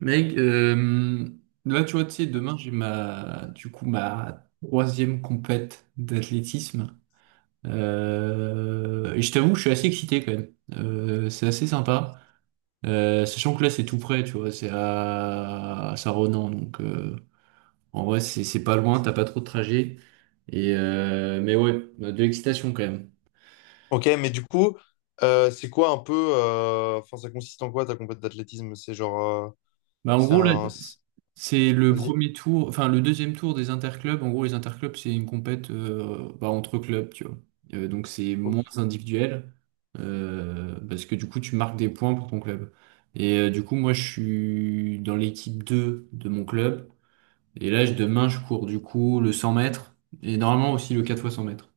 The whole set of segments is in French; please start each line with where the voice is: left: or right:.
right: Mec, là, tu vois, tu sais, demain, j'ai du coup, ma troisième compète d'athlétisme. Et je t'avoue que je suis assez excité quand même. C'est assez sympa. Sachant que là, c'est tout près, tu vois, c'est à Saint-Ronan. Donc, en vrai, c'est pas loin, t'as pas trop de trajet. Mais ouais, de l'excitation quand même.
left: Ok, mais du coup, c'est quoi un peu. Enfin, ça consiste en quoi ta compète d'athlétisme? C'est genre.
right: Bah, en
left: C'est
right: gros, là,
left: un. C'est-
right: c'est le
left: Vas-y.
right: premier tour, enfin le deuxième tour des interclubs. En gros, les interclubs, c'est une compète, bah, entre clubs, tu vois. Donc c'est
left: Ok,
right: moins individuel, parce que du coup, tu marques des points pour ton club. Et du coup, moi, je suis dans l'équipe 2 de mon club. Et là, demain, je cours du coup le 100 mètres, et normalement aussi le 4 fois 100 mètres.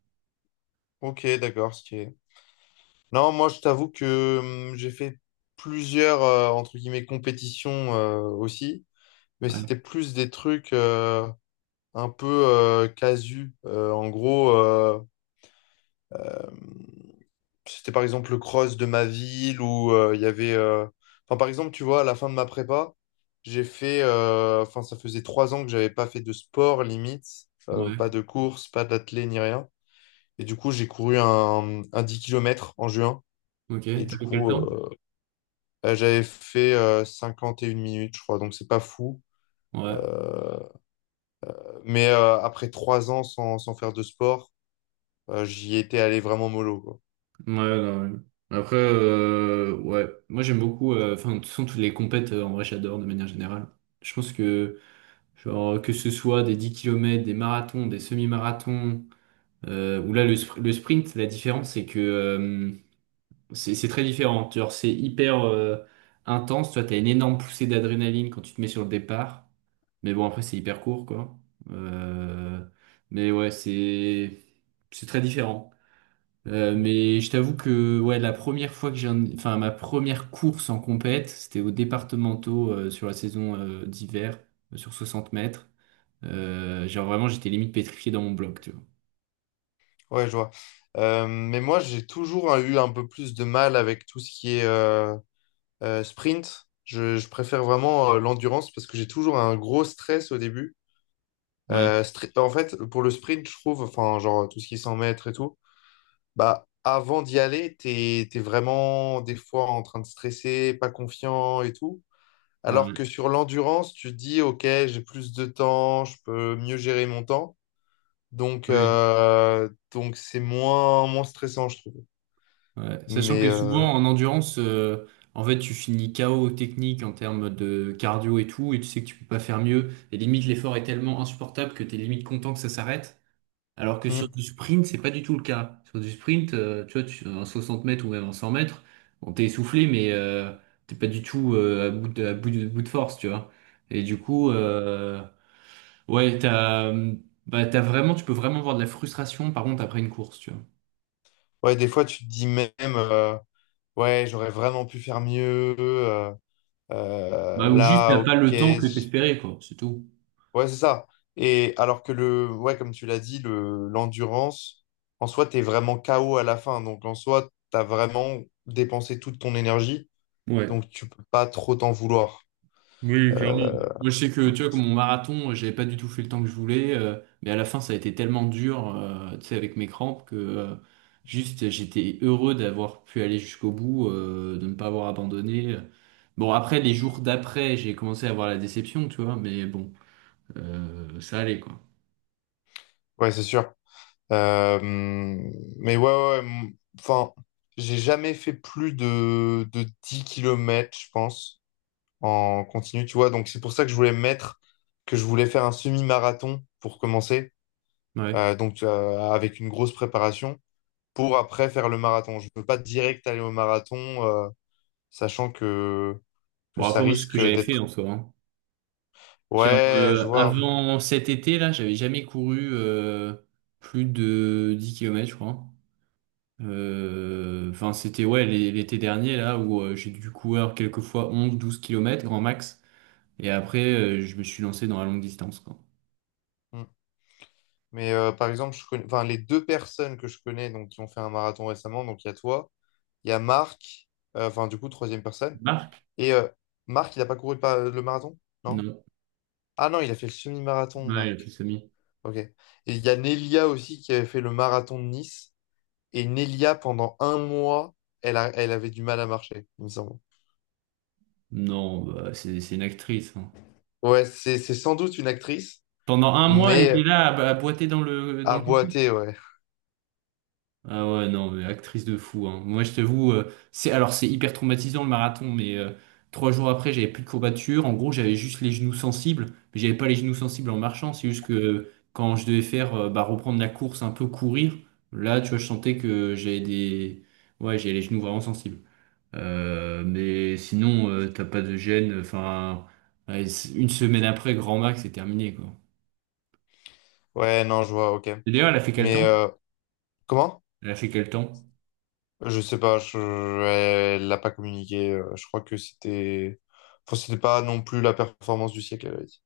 left: Ok, d'accord. Non, moi, je t'avoue que j'ai fait plusieurs, entre guillemets, compétitions aussi, mais c'était
right: Ouais,
left: plus des trucs un peu casu. En gros. Hum, C'était par exemple le cross de ma ville où il y avait. Enfin, par exemple, tu vois, à la fin de ma prépa, j'ai fait. Enfin, ça faisait 3 ans que j'avais pas fait de sport limite, pas
right: ouais,
left: de course, pas d'athlé ni rien. Et du coup, j'ai couru un 10 kilomètres en juin.
right: ok.
left: Et du
right: T'as fait quel
left: coup,
right: temps?
left: j'avais fait 51 minutes, je crois. Donc, c'est pas fou.
right: Ouais.
left: Euh, mais après 3 ans sans faire de sport, j'y étais allé vraiment mollo, quoi.
right: Ouais, non, ouais. Après, ouais, moi j'aime beaucoup, enfin, de toute façon, toutes les compètes, en vrai, j'adore de manière générale. Je pense que, genre, que ce soit des 10 kilomètres, des marathons, des semi-marathons, ou là, le sprint, la différence, c'est que c'est très différent. Genre, c'est hyper intense. Toi, t'as une énorme poussée d'adrénaline quand tu te mets sur le départ. Mais bon, après, c'est hyper court, quoi. Euh, mais ouais, c'est très différent. Mais je t'avoue que ouais, la première fois que enfin ma première course en compète, c'était aux départementaux, sur la saison d'hiver, sur 60 mètres. Genre vraiment, j'étais limite pétrifié dans mon bloc, tu vois.
left: Ouais, je vois. Mais moi, j'ai toujours eu un peu plus de mal avec tout ce qui est sprint. Je préfère vraiment l'endurance parce que j'ai toujours un gros stress au début.
right: Ouais.
left: En fait, pour le sprint, je trouve, enfin, genre tout ce qui s'en mètres et tout, bah, avant d'y aller, t'es vraiment des fois en train de stresser, pas confiant et tout. Alors que
right: Ouais.
left: sur l'endurance, tu te dis, OK, j'ai plus de temps, je peux mieux gérer mon temps.
right: Ouais.
left: Donc c'est moins stressant, je trouve.
right: Ouais. Sachant
left: Mais
right: que
left: euh,
right: souvent en endurance, en fait, tu finis KO technique en termes de cardio et tout, et tu sais que tu peux pas faire mieux. Et limite, l'effort est tellement insupportable que t'es limite content que ça s'arrête. Alors que sur
left: hmm.
right: du sprint, c'est pas du tout le cas. Sur du sprint, tu vois, en 60 mètres ou même en 100 mètres, on t'est essoufflé, mais t'es pas du tout à bout de force, tu vois. Et du coup, ouais, bah, t'as vraiment, tu peux vraiment avoir de la frustration, par contre, après une course, tu vois.
left: Ouais, des fois, tu te dis même, euh, ouais, j'aurais vraiment pu faire mieux. euh, euh,
right: Bah, ou juste,
left: là,
right: t'as
left: ok.
right: pas le temps que t'espérais, quoi, c'est tout.
left: Ouais, c'est ça. Et alors que ouais, comme tu l'as dit, l'endurance, en soi, t'es vraiment KO à la fin. Donc, en soi, t'as vraiment dépensé toute ton énergie.
right: Ouais.
left: Donc, tu peux pas trop t'en vouloir.
right: Oui, clairement.
left: Euh,
right: Moi, je sais que, tu vois, comme mon marathon, j'avais pas du tout fait le temps que je voulais, mais à la fin, ça a été tellement dur, tu sais, avec mes crampes, que juste, j'étais heureux d'avoir pu aller jusqu'au bout, de ne pas avoir abandonné. Bon, après, les jours d'après, j'ai commencé à avoir la déception, tu vois, mais bon, ça allait, quoi.
left: ouais, c'est sûr. Mais ouais, ouais, ouais, enfin, j'ai jamais fait plus de 10 kilomètres, je pense, en continu, tu vois. Donc c'est pour ça que je voulais me mettre, que je voulais faire un semi-marathon pour commencer,
right: Ouais.
left: avec une grosse préparation, pour après faire le marathon. Je ne veux pas direct aller au marathon, euh, sachant que,
right: Bon,
left: ça
right: après, moi, c'est ce que
left: risque
right: j'avais fait
left: d'être...
right: en soi, hein. Genre,
left: Ouais, je vois.
right: avant cet été, là, j'avais jamais couru plus de 10 kilomètres, je crois. Enfin, c'était ouais l'été dernier là où j'ai dû courir quelquefois 11, 12 kilomètres, grand max. Et après, je me suis lancé dans la longue distance, quoi.
left: Mm. Par exemple, je connais... enfin, les deux personnes que je connais donc, qui ont fait un marathon récemment. Donc il y a toi, il y a Marc, enfin du coup, troisième personne,
right: Marc?
left: et euh, Marc, il n'a pas couru le marathon? Non.
right: Non.
left: Ah non, il a fait le semi-marathon,
right: Ouais, elle a
left: Marc.
right: plus ami.
left: Ok. Et il y a Nelia aussi qui avait fait le marathon de Nice. Et Nelia, pendant 1 mois, elle avait du mal à marcher, il me semble.
right: Non, bah, c'est une actrice, hein.
left: Ouais, c'est sans doute une actrice,
right: Pendant un mois, elle
left: mais
right: était là à boiter dans le dans
left: à
right: le
left: boiter, ouais.
right: Ah ouais, non, mais actrice de fou, hein. Moi, je t'avoue, alors, c'est hyper traumatisant le marathon, mais 3 jours après, j'avais plus de courbatures. En gros, j'avais juste les genoux sensibles, mais j'avais pas les genoux sensibles en marchant. C'est juste que quand je devais faire, bah, reprendre la course, un peu courir, là, tu vois, je sentais que j'avais des, ouais, j'avais les genoux vraiment sensibles. Mais sinon, t'as pas de gêne. Enfin, ouais, une semaine après, grand max, c'est terminé, quoi.
left: Ouais, non, je vois, ok.
right: Et d'ailleurs, elle a fait quel
left: Mais
right: temps?
left: comment?
right: Elle a fait quel temps?
left: Je sais pas, elle l'a pas communiqué. Je crois que c'était... Enfin, c'était pas non plus la performance du siècle, elle avait dit.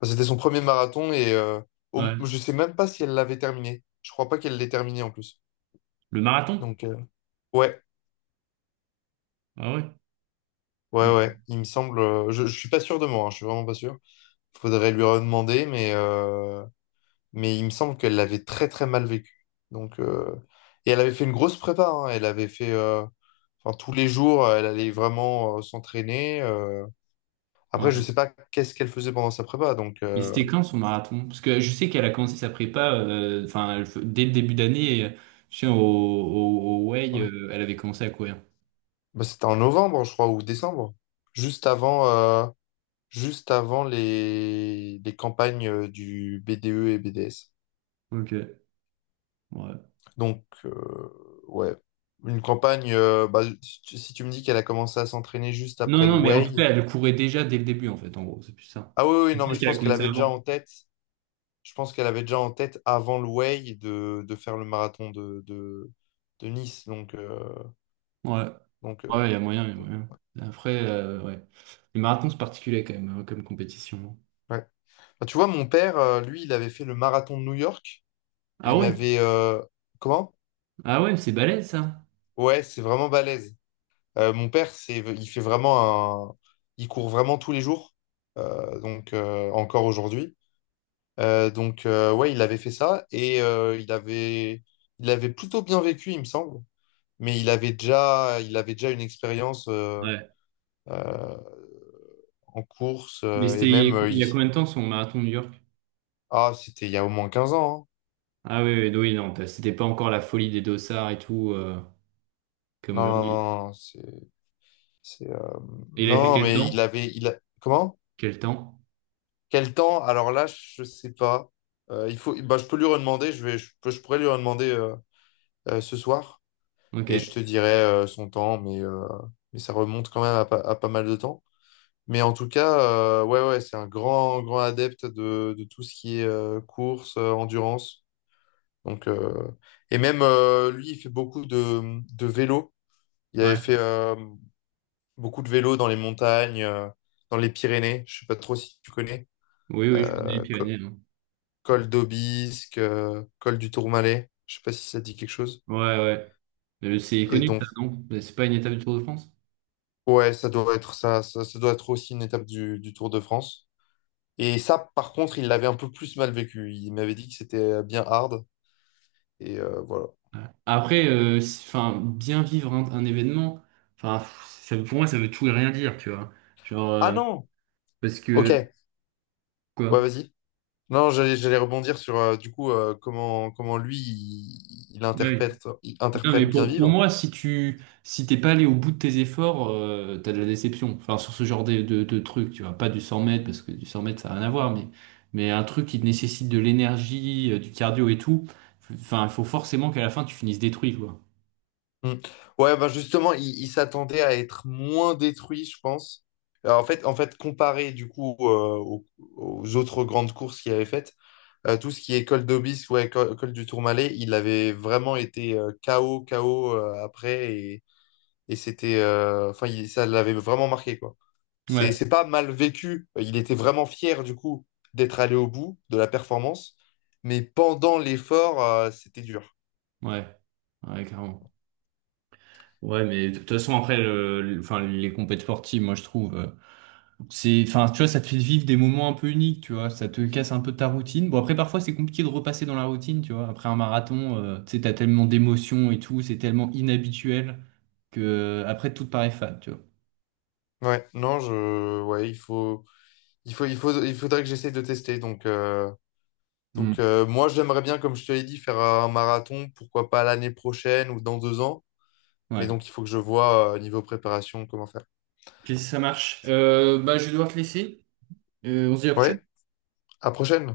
left: Enfin, c'était son premier marathon et
right: Ouais.
left: je sais même pas si elle l'avait terminé. Je crois pas qu'elle l'ait terminé en plus.
right: Le marathon?
left: Donc, ouais.
right: Ah ouais.
left: Ouais, ouais,
right: Ok.
left: il me semble. Je suis pas sûr de moi, hein, je suis vraiment pas sûr. Faudrait lui redemander, mais il me semble qu'elle l'avait très très mal vécu. Donc, et elle avait fait une grosse prépa, hein. Elle avait fait. Enfin, tous les jours, elle allait vraiment s'entraîner. Après, je
right: Ouais.
left: sais pas qu'est-ce qu'elle faisait pendant sa prépa. Donc,
right: Mais c'était quand son marathon? Parce que je sais qu'elle a commencé sa prépa, enfin, dès le début d'année, je sais, au Way,
left: ouais.
right: elle avait commencé à courir.
left: Bah, c'était en novembre, je crois, ou décembre. Juste avant, euh, juste avant les campagnes du BDE et BDS.
right: Ok, ouais.
left: Donc, ouais, une campagne, bah, si tu me dis qu'elle a commencé à s'entraîner juste
right: Non,
left: après le
right: non, mais en tout
left: Way.
right: cas, elle courait déjà dès le début, en fait, en gros, c'est plus ça.
left: Ah oui, oui, non, mais
right: Peut-être
left: je
right: qu'elle a
left: pense qu'elle
right: commencé
left: avait déjà
right: avant.
left: en tête, je pense qu'elle avait déjà en tête avant le Way de faire le marathon de Nice. Donc,
right: Ouais,
left: donc
right: ouais,
left: euh,
right: il y a moyen, il y a moyen. Après, ouais. Les marathons, c'est particulier quand même, hein, comme compétition.
left: ouais. Bah, tu vois, mon père, lui, il avait fait le marathon de New York. Et
right: Ah
left: il
right: ouais?
left: m'avait. Comment?
right: Ah ouais, c'est balèze, ça.
left: Ouais, c'est vraiment balèze. Mon père, il fait vraiment un. Il court vraiment tous les jours. Encore aujourd'hui. Ouais, il avait fait ça et il avait plutôt bien vécu, il me semble. Mais il avait déjà une expérience
right: Ouais.
left: euh, en course,
right: Mais
left: et même,
right: c'était il y a combien de temps son marathon de New York?
left: ah, c'était il y a au moins 15 ans, hein.
right: Ah oui, oui, oui, non, c'était pas encore la folie des dossards et tout, comme
left: Non, non,
right: aujourd'hui.
left: non, non, c'est, euh,
right: Et il avait fait
left: non,
right: quel
left: mais il
right: temps?
left: avait, comment?
right: Quel temps?
left: Quel temps? Alors là, je sais pas. Il faut, bah, je peux lui redemander. Je vais, je, peux- Je pourrais lui redemander ce soir et
right: Ok.
left: je te dirai son temps, mais ça remonte quand même à pas mal de temps. Mais en tout cas, ouais, ouais, c'est un grand, grand adepte de tout ce qui est course, endurance. Donc, et même lui, il fait beaucoup de vélo. Il avait
right: Ouais.
left: fait beaucoup de vélo dans les montagnes, dans les Pyrénées. Je sais pas trop si tu connais.
right: Oui, oui, je connais les
left: Euh, co-
right: Pyrénées, non.
left: Col d'Aubisque, col du Tourmalet. Je sais pas si ça te dit quelque chose.
right: Ouais, ouais. C'est
left: Et
right: connu,
left: donc,
right: ça, non? C'est pas une étape du Tour de France?
left: ouais, ça doit être ça, ça doit être aussi une étape du Tour de France. Et ça, par contre, il l'avait un peu plus mal vécu. Il m'avait dit que c'était bien hard. Et voilà.
right: Ouais. Après, enfin, bien vivre un événement, enfin, pff, pour moi, ça veut tout et rien dire, tu vois. Genre,
left: Ah non!
right: parce
left: Ok.
right: que,
left: Ouais,
right: quoi?
left: vas-y. Non, j'allais rebondir sur comment lui il, il
right: Oui.
left: interprète, il
right: Non, mais
left: interprète bien
right: pour
left: vivre.
right: moi, si t'es pas allé au bout de tes efforts, t'as de la déception. Enfin, sur ce genre de truc, tu vois, pas du 100 mètres, parce que du 100 mètres, ça n'a rien à voir, mais un truc qui te nécessite de l'énergie, du cardio et tout, enfin, il faut forcément qu'à la fin, tu finisses détruit, quoi.
left: Hmm. Ouais, bah justement, il s'attendait à être moins détruit, je pense. Alors, en fait, comparé du coup aux, aux autres grandes courses qu'il avait faites, tout ce qui est col d'Aubis ou col du Tourmalet, il avait vraiment été KO, KO après et c'était, enfin, ça l'avait vraiment marqué quoi. C'est,
right: Ouais,
left: c'est pas mal vécu. Il était vraiment fier du coup d'être allé au bout de la performance, mais pendant l'effort, c'était dur.
right: ouais, ouais, clairement. Ouais, mais de toute façon, après, enfin, les compétitions sportives, moi, je trouve. C'est, enfin, tu vois, ça te fait vivre des moments un peu uniques, tu vois. Ça te casse un peu ta routine. Bon, après, parfois, c'est compliqué de repasser dans la routine, tu vois. Après un marathon, tu sais, t'as tellement d'émotions et tout, c'est tellement inhabituel que après, tout te paraît fade, tu vois.
left: Ouais, non, ouais, il faudrait que j'essaie de tester. Donc,
right: Hmm.
left: moi, j'aimerais bien, comme je te l'ai dit, faire un marathon, pourquoi pas l'année prochaine ou dans 2 ans. Mais
right: Ouais.
left: donc, il faut que je vois niveau préparation comment faire.
right: Ok, ça marche. Je vais devoir te laisser. On se dit à la prochaine.
left: Ouais, à prochaine.